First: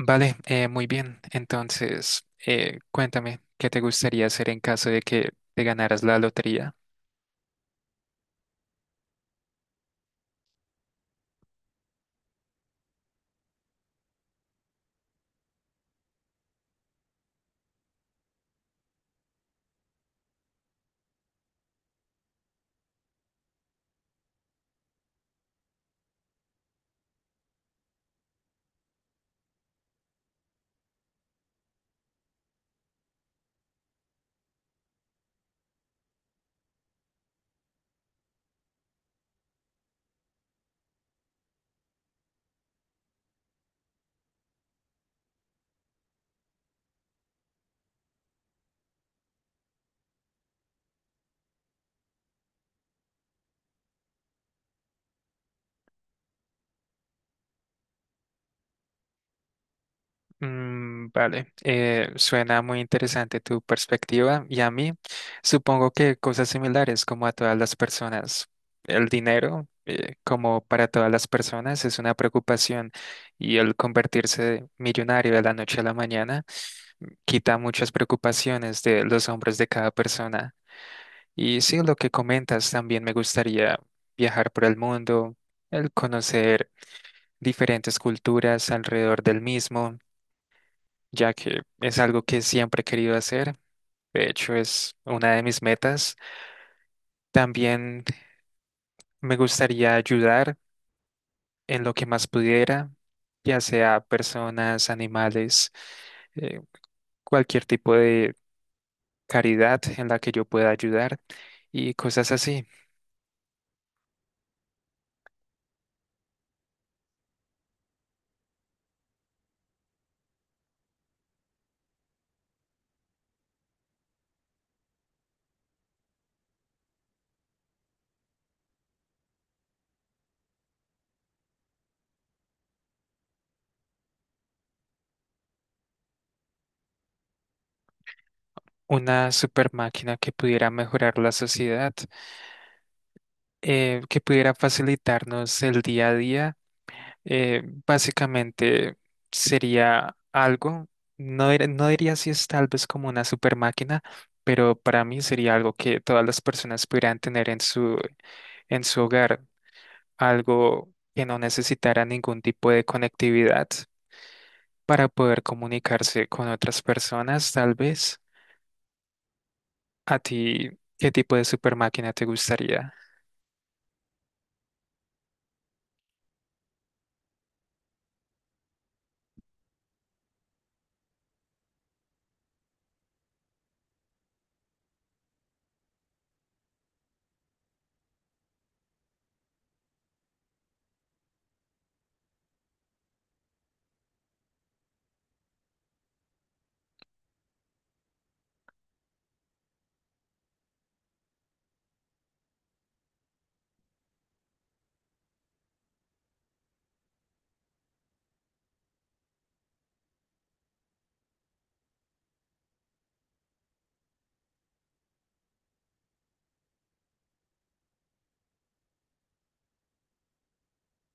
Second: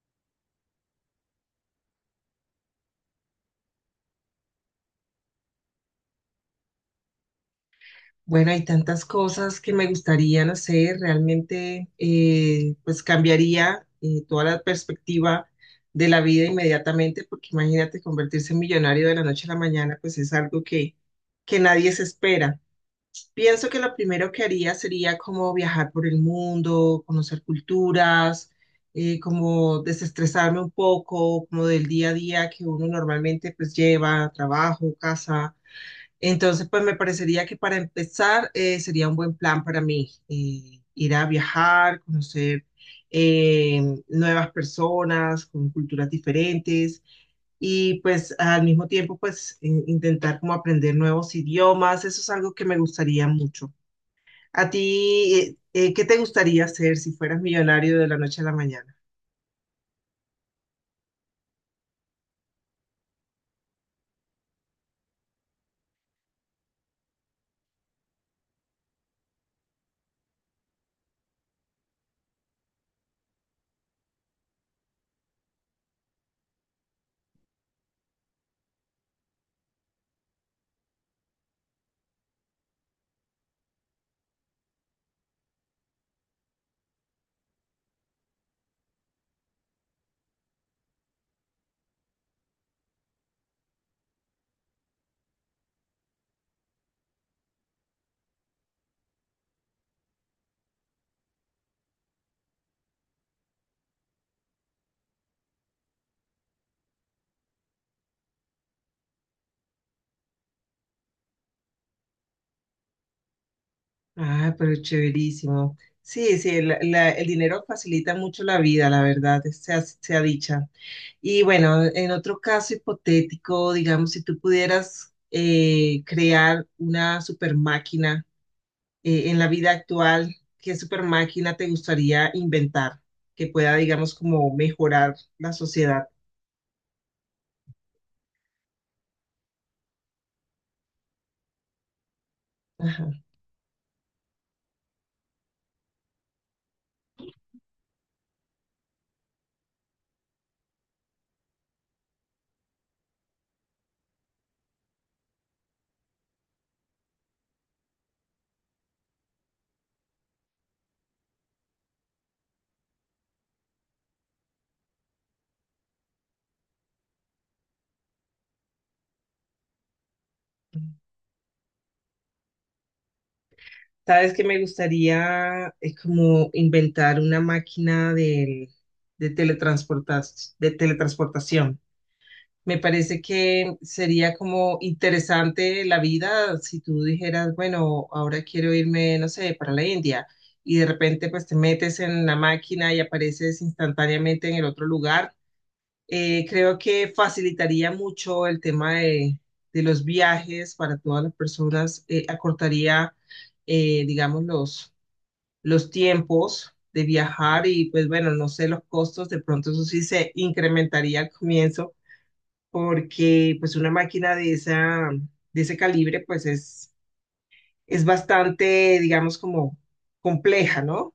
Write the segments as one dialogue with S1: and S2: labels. S1: Vale, muy bien. Entonces, cuéntame, ¿qué te gustaría hacer en caso de que te ganaras la lotería?
S2: Bueno, hay tantas cosas que me gustaría, no sé, realmente pues cambiaría toda la perspectiva de la vida inmediatamente, porque imagínate convertirse en millonario de la noche a la mañana, pues es algo que nadie se espera. Pienso que lo primero que haría sería como viajar por el mundo, conocer culturas, como desestresarme un poco, como del día a día que uno normalmente pues lleva, trabajo, casa entonces, pues me parecería que para empezar sería un buen plan para mí ir a viajar, conocer eh, nuevas personas con culturas diferentes y pues al mismo tiempo pues intentar como aprender nuevos idiomas. Eso es algo que me gustaría mucho. ¿A ti qué te gustaría hacer si fueras millonario de la noche a la mañana?
S1: Vale, suena muy interesante tu perspectiva y a mí supongo que cosas similares como a todas las personas. El dinero, como para todas las personas, es una preocupación y el convertirse millonario de la noche a la mañana quita muchas preocupaciones de los hombros de cada persona. Y sí, lo que comentas, también me gustaría viajar por el mundo, el conocer diferentes culturas alrededor del mismo, ya que es algo que siempre he querido hacer. De hecho, es una de mis metas. También me gustaría ayudar en lo que más pudiera, ya sea personas, animales, eh, cualquier tipo de caridad en la que yo pueda ayudar y cosas así.
S2: Ah, pero chéverísimo. Sí, sí, el dinero facilita mucho la vida, la verdad, sea dicha. Y bueno, en otro caso hipotético, digamos, si tú pudieras crear una super máquina en la vida actual, ¿qué super máquina te gustaría inventar que pueda, digamos, como mejorar la sociedad?
S1: Una super máquina que pudiera mejorar la sociedad.
S2: Ajá.
S1: Que pudiera facilitarnos el día a día, básicamente sería algo, no, no diría si es tal vez como una super máquina, pero para mí sería algo que todas las personas pudieran tener en en su hogar, algo que no necesitara ningún tipo de conectividad para poder comunicarse con otras personas, tal vez. ¿A ti qué tipo de super máquina te gustaría?
S2: Sabes que me gustaría como inventar una máquina de de teletransportación. Me parece que sería como interesante la vida si tú dijeras, bueno, ahora quiero irme, no sé, para la India y de repente pues te metes en la máquina y apareces instantáneamente en el otro lugar. Creo que facilitaría mucho el tema de los viajes para todas las personas, acortaría, digamos, los tiempos de viajar y pues bueno, no sé, los costos, de pronto eso sí se incrementaría al comienzo porque pues una máquina de de ese calibre pues es bastante, digamos, como compleja, ¿no?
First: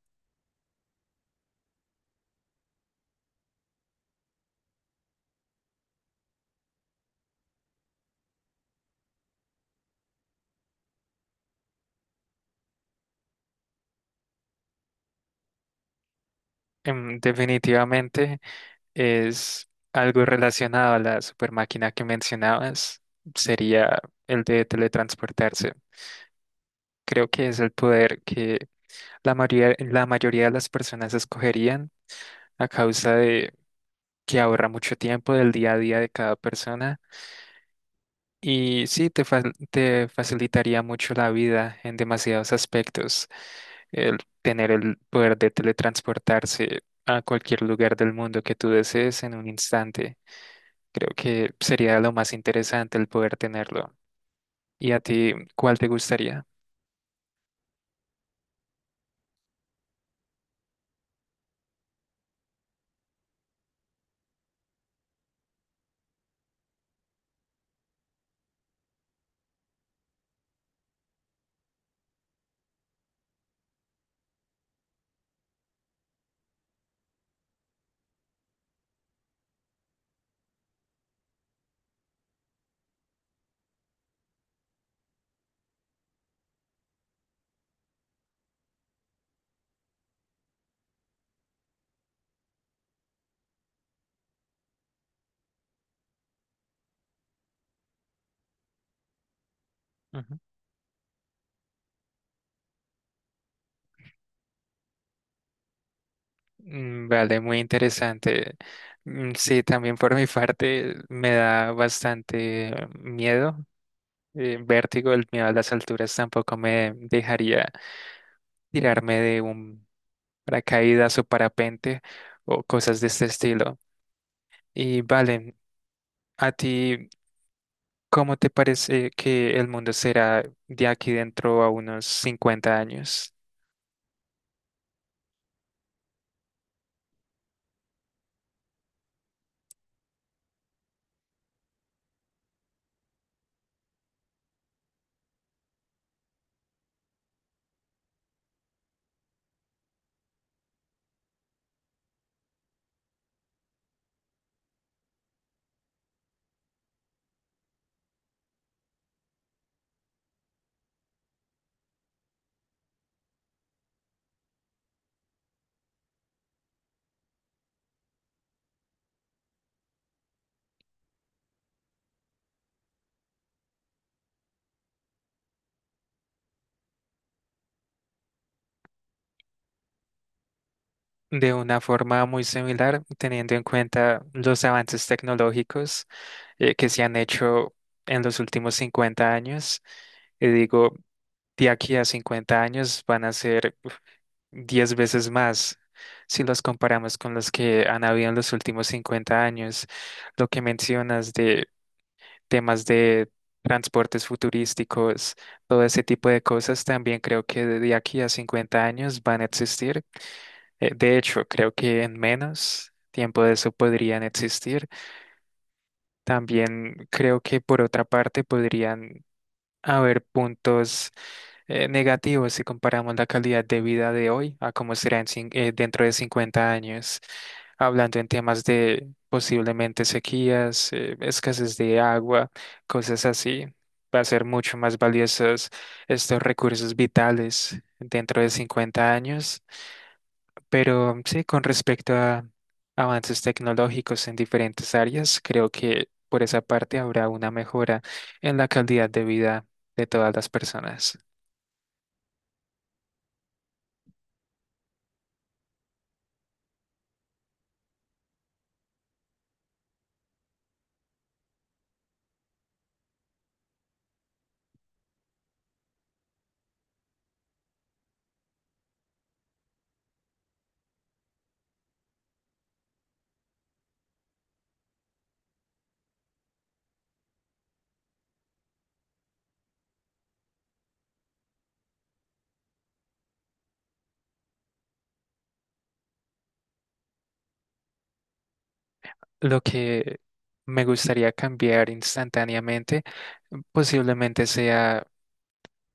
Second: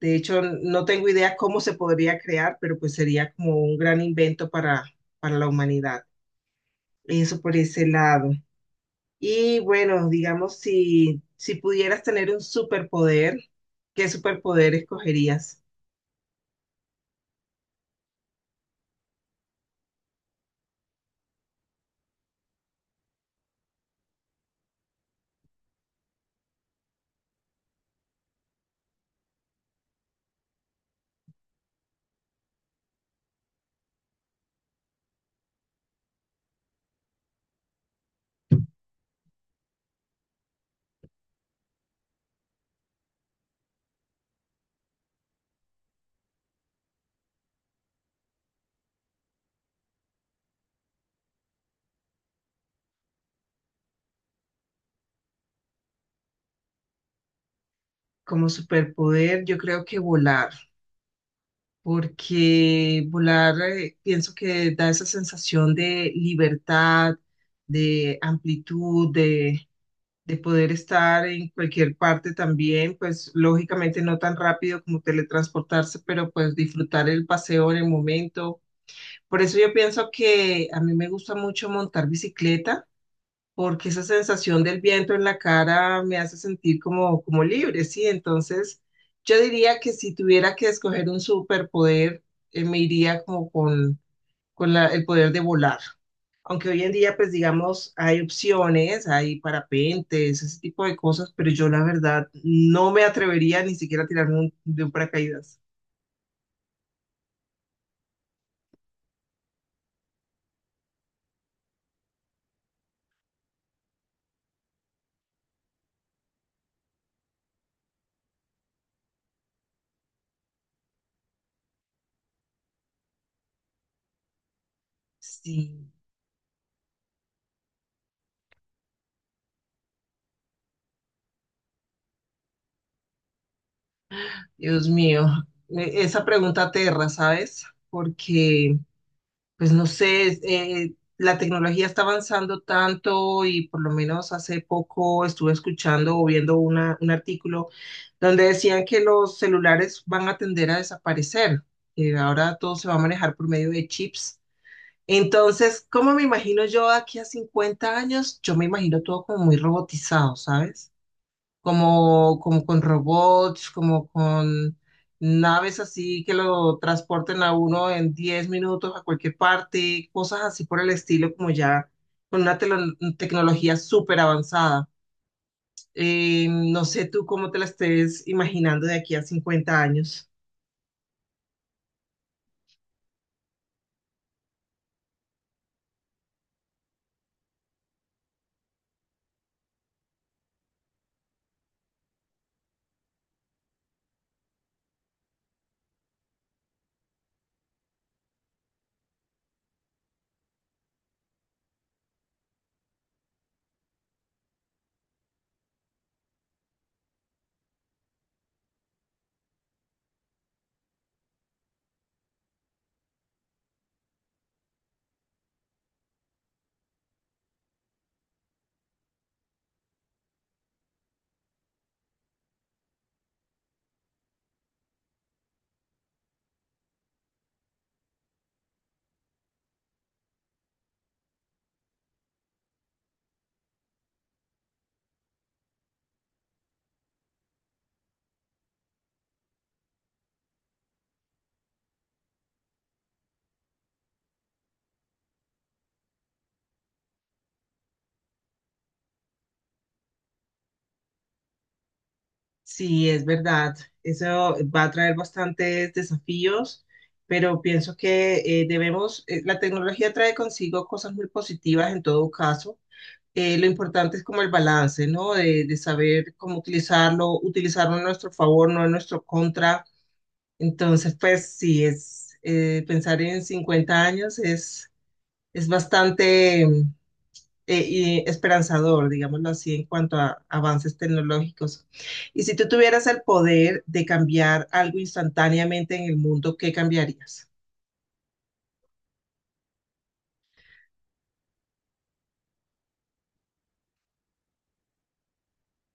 S2: De hecho, no tengo idea cómo se podría crear, pero pues sería como un gran invento para la humanidad. Eso por ese lado. Y bueno, digamos, si pudieras tener un superpoder, ¿qué superpoder escogerías?
S1: Definitivamente es algo relacionado a la super máquina que mencionabas, sería el de teletransportarse. Creo que es el poder que la mayoría de las personas escogerían a causa de que ahorra mucho tiempo del día a día de cada persona. Y sí, te facilitaría mucho la vida en demasiados aspectos. El tener el poder de teletransportarse a cualquier lugar del mundo que tú desees en un instante. Creo que sería lo más interesante el poder tenerlo. ¿Y a ti, cuál te gustaría?
S2: Como superpoder, yo creo que volar. Porque volar pienso que da esa sensación de libertad, de amplitud, de poder estar en cualquier parte también, pues lógicamente no tan rápido como teletransportarse, pero pues disfrutar el paseo en el momento. Por eso yo pienso que a mí me gusta mucho montar bicicleta porque esa sensación del viento en la cara me hace sentir como, como libre, ¿sí? Entonces, yo diría que si tuviera que escoger un superpoder, me iría como con el poder de volar. Aunque hoy en día, pues digamos, hay opciones, hay
S1: Ujú.
S2: parapentes, ese tipo de cosas, pero yo la verdad no me atrevería ni siquiera a tirarme de un paracaídas.
S1: Mm, vale, muy interesante. Mm, sí, también por mi parte me da bastante miedo, vértigo, el miedo a las alturas tampoco me dejaría tirarme de un paracaídas o parapente o cosas de este estilo. Y vale,
S2: Sí,
S1: ¿a ti cómo te parece que el mundo será de aquí dentro a unos 50 años?
S2: Dios mío, esa pregunta aterra, ¿sabes? Porque pues no sé, la tecnología está avanzando tanto y por lo menos hace poco estuve escuchando o viendo un artículo donde decían que los celulares van a tender a desaparecer, que ahora todo se va a manejar por medio de chips. Entonces, ¿cómo me imagino yo de aquí a 50 años? Yo me imagino todo como muy robotizado, ¿sabes? Como, como con robots, como con naves así que lo transporten a uno en 10 minutos a cualquier parte, cosas así por el estilo, como ya con una tecnología súper avanzada. No sé tú cómo te la estés imaginando de aquí a 50 años.
S1: De una forma muy similar, teniendo en cuenta los avances tecnológicos que se han hecho en los últimos 50 años. Y digo, de aquí a 50 años van a ser 10 veces más si los comparamos con los que han habido en los últimos 50 años. Lo que mencionas de temas de transportes futurísticos, todo ese tipo de cosas, también creo que de aquí a 50 años van a existir. De hecho, creo que en menos tiempo de eso podrían existir. También creo que por otra parte podrían haber puntos negativo si comparamos la calidad de vida de hoy a cómo será en dentro de 50 años, hablando en temas de posiblemente sequías, escasez de agua, cosas así. Va a ser mucho más valiosos estos recursos vitales dentro de 50 años. Pero sí, con respecto a avances tecnológicos en diferentes áreas, creo que por esa parte habrá una mejora en la calidad de vida de todas las personas.
S2: Sí, es verdad, eso va a traer bastantes desafíos. Pero pienso que la tecnología trae consigo cosas muy positivas en todo caso, lo importante es como el balance, ¿no? De saber cómo utilizarlo, utilizarlo a nuestro favor, no en nuestro contra. Entonces, pues sí, es pensar en 50 años es bastante y esperanzador, digámoslo así, en cuanto a avances tecnológicos. Y si tú tuvieras el poder de cambiar algo instantáneamente en el mundo, ¿qué cambiarías?
S1: Lo que me gustaría cambiar instantáneamente posiblemente sea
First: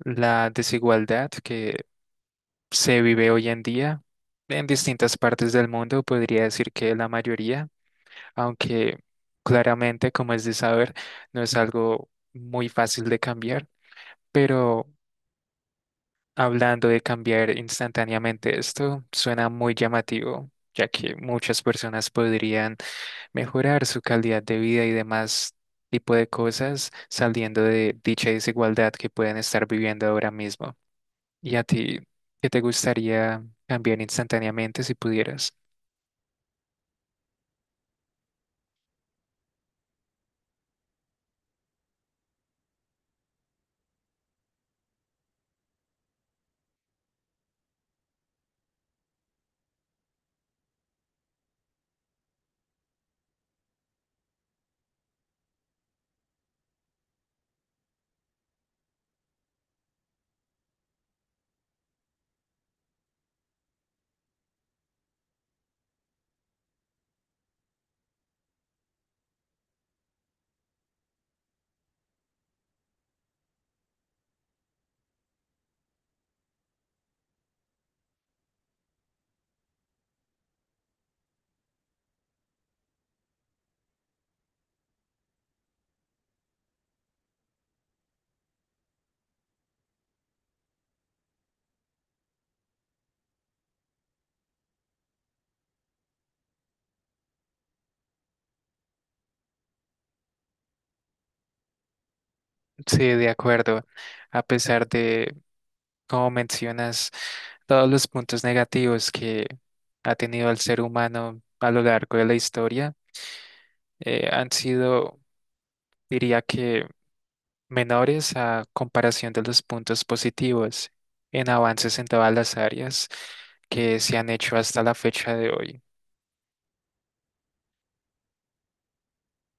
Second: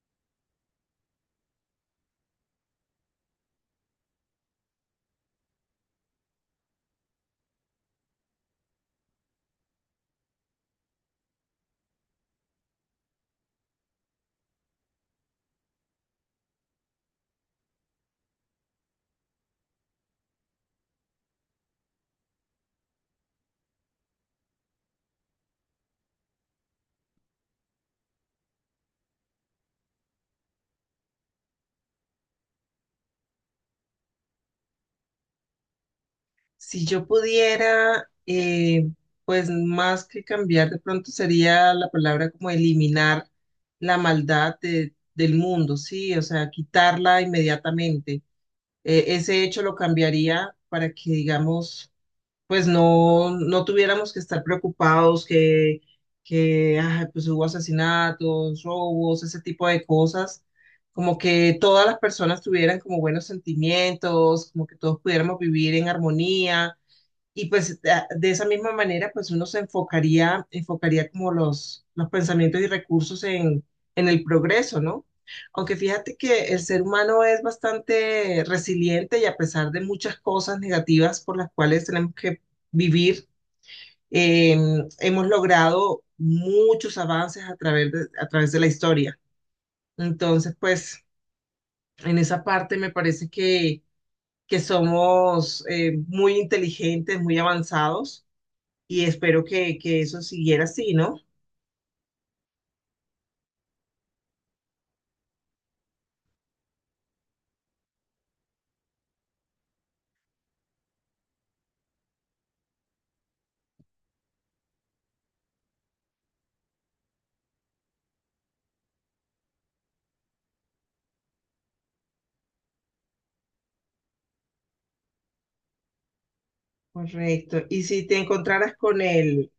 S1: la desigualdad que se vive hoy en día en distintas partes del mundo, podría decir que la mayoría, aunque claramente, como es de saber, no es algo muy fácil de cambiar, pero hablando de cambiar instantáneamente esto, suena muy llamativo, ya que muchas personas podrían mejorar su calidad de vida y demás tipo de cosas saliendo de dicha desigualdad que pueden estar viviendo ahora mismo. ¿Y a ti, qué te gustaría cambiar instantáneamente si pudieras?
S2: Si yo pudiera, pues más que cambiar, de pronto sería la palabra como eliminar la maldad del mundo, ¿sí? O sea, quitarla inmediatamente. Ese hecho lo cambiaría para que, digamos, pues no, no tuviéramos que estar preocupados que ay, pues hubo asesinatos, robos, ese tipo de cosas. Como que todas las personas tuvieran como buenos sentimientos, como que todos pudiéramos vivir en armonía y pues de esa misma manera, pues uno se enfocaría, enfocaría como los pensamientos y recursos en el progreso, ¿no? Aunque fíjate que el ser humano es bastante resiliente y a pesar de muchas cosas negativas por las cuales tenemos que vivir, eh, hemos logrado muchos avances a través de la historia. Entonces, pues en esa parte me parece que somos muy inteligentes, muy avanzados y espero que eso siguiera así, ¿no?
S1: Sí, de acuerdo. A pesar de, como mencionas, todos los puntos negativos que ha tenido el ser humano a lo largo de la historia, han sido, diría que, menores a comparación de los puntos positivos en avances en todas las áreas que se han hecho hasta la fecha de hoy.
S2: Correcto. Y si te encontraras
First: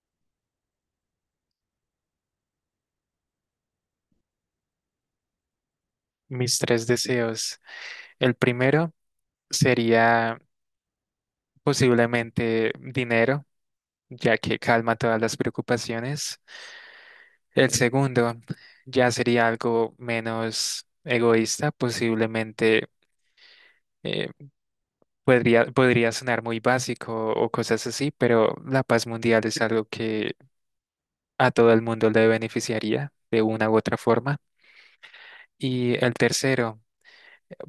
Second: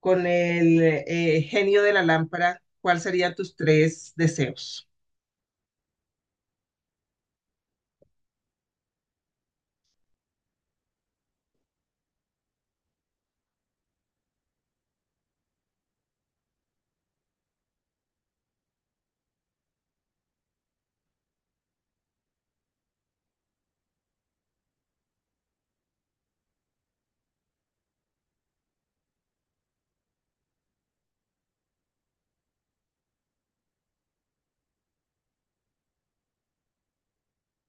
S2: con el genio de la lámpara, ¿cuáles serían tus tres deseos?
S1: Mis tres deseos. El primero sería posiblemente dinero, ya que calma todas las preocupaciones. El segundo ya sería algo menos egoísta, posiblemente. eh, podría sonar muy básico o cosas así, pero la paz mundial es algo que a todo el mundo le beneficiaría de una u otra forma. Y el tercero,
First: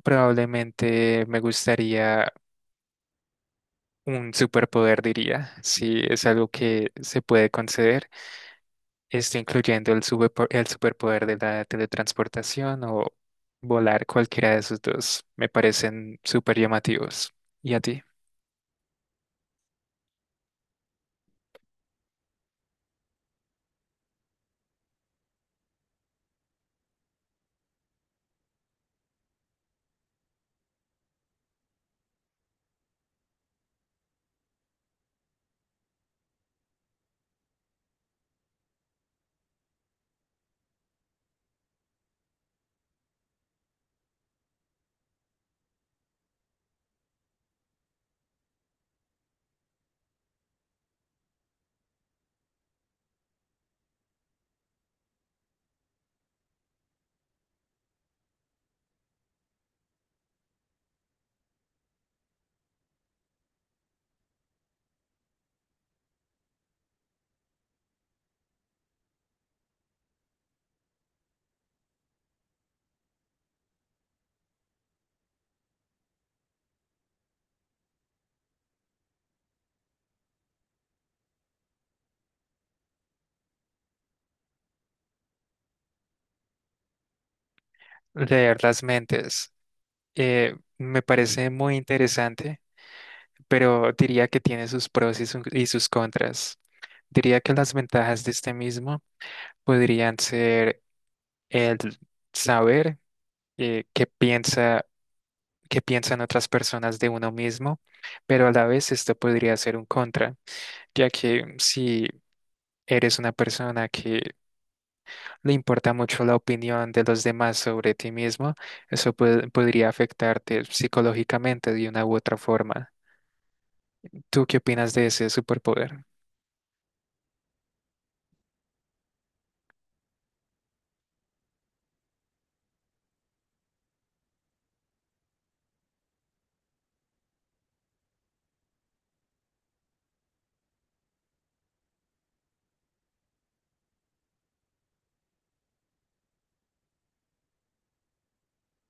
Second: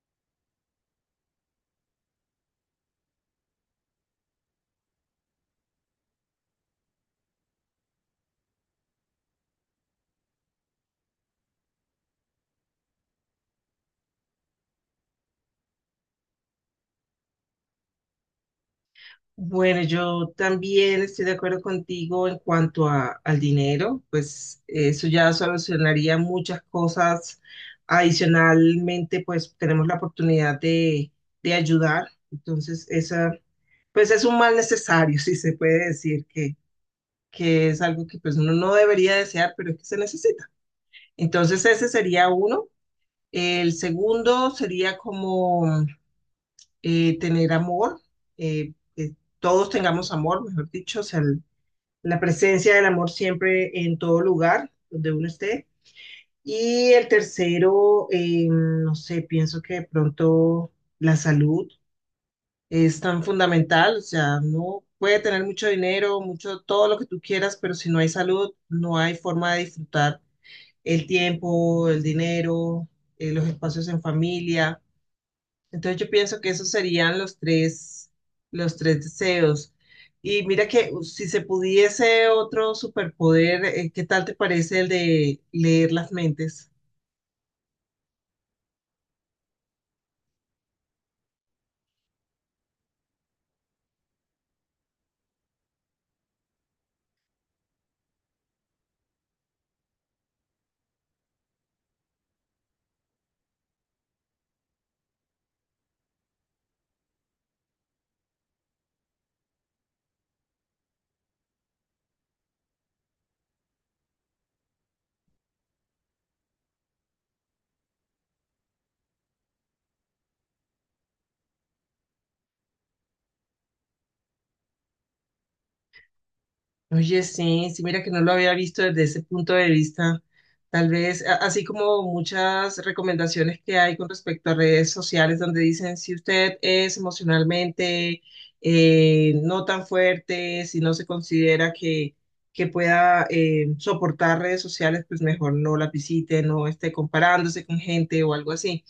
S1: probablemente me gustaría un superpoder, diría, si es algo que se puede conceder, esto incluyendo el superpoder de la teletransportación o volar, cualquiera de esos dos. Me parecen súper llamativos. ¿Y a ti?
S2: Bueno, yo también estoy de acuerdo contigo en cuanto al dinero, pues eso ya solucionaría muchas cosas. Adicionalmente, pues tenemos la oportunidad de ayudar. Entonces, esa, pues es un mal necesario, si se puede decir, que es algo que pues uno no debería desear, pero es que se necesita. Entonces ese sería uno. El segundo sería como tener amor, que todos tengamos amor, mejor dicho, o sea, la presencia del amor siempre en todo lugar donde uno esté. Y el tercero, no sé, pienso que de pronto la salud es tan fundamental, o sea, no puede tener mucho dinero, mucho, todo lo que tú quieras, pero si no hay salud, no hay forma de disfrutar el tiempo, el dinero, los espacios en familia. Entonces yo pienso que esos serían los tres deseos. Y mira que si se pudiese otro superpoder, ¿qué tal te parece el de leer las mentes?
S1: Leer las mentes. Me parece muy interesante, pero diría que tiene sus pros y sus contras. Diría que las ventajas de este mismo podrían ser el saber eh, qué piensa, qué piensan otras personas de uno mismo, pero a la vez esto podría ser un contra, ya que si eres una persona que le importa mucho la opinión de los demás sobre ti mismo, eso podría afectarte psicológicamente de una u otra forma. ¿Tú qué opinas de ese superpoder?
S2: Oye, sí, sí, mira que no lo había visto desde ese punto de vista. Tal vez, así como muchas recomendaciones que hay con respecto a redes sociales donde dicen si usted es emocionalmente no tan fuerte, si no se considera que pueda soportar redes sociales, pues mejor no la visite, no esté comparándose con gente o algo así.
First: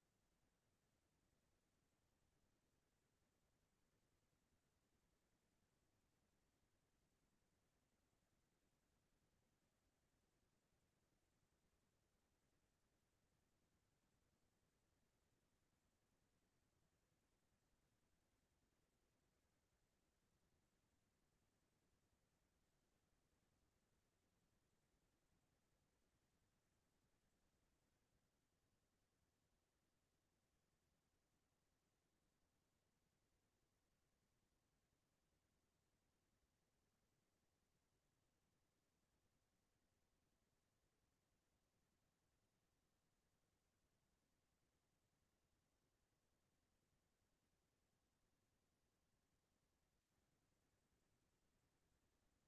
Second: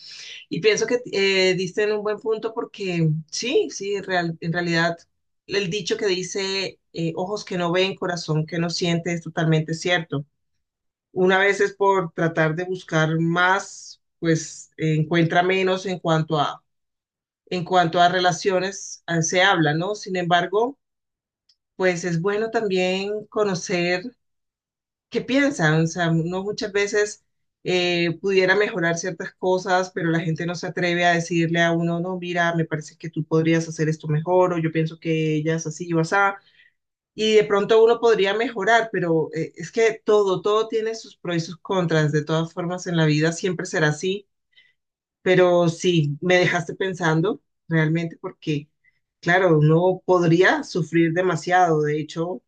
S2: Y pienso que diste en un buen punto porque sí, sí, en realidad el dicho que dice ojos que no ven, corazón que no siente es totalmente cierto. Una vez es por tratar de buscar más, pues encuentra menos en cuanto a relaciones se habla, ¿no? Sin embargo, pues es bueno también conocer qué piensan. O sea, uno muchas veces pudiera mejorar ciertas cosas, pero la gente no se atreve a decirle a uno, no, mira, me parece que tú podrías hacer esto mejor, o yo pienso que ella es así o así. Y de pronto uno podría mejorar, pero es que todo tiene sus pros y sus contras. De todas formas, en la vida siempre será así. Pero sí, me dejaste pensando realmente porque, claro, uno podría sufrir demasiado. De hecho,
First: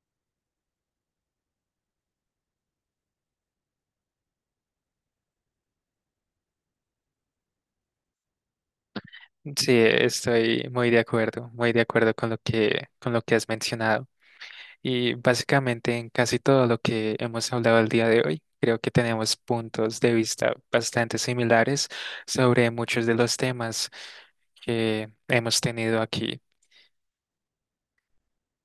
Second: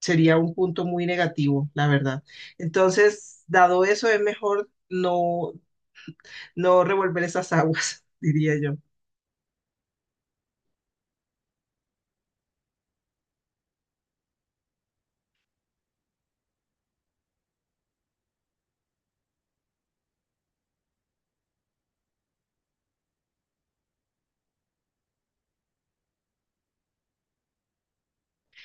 S2: sería un punto muy negativo, la verdad. Entonces, dado eso, es mejor no, no revolver esas aguas, diría yo.
S1: Sí, estoy muy de acuerdo con lo que has mencionado. Y básicamente en casi todo lo que hemos hablado el día de hoy, creo que tenemos puntos de vista bastante similares sobre muchos de los temas que hemos tenido aquí.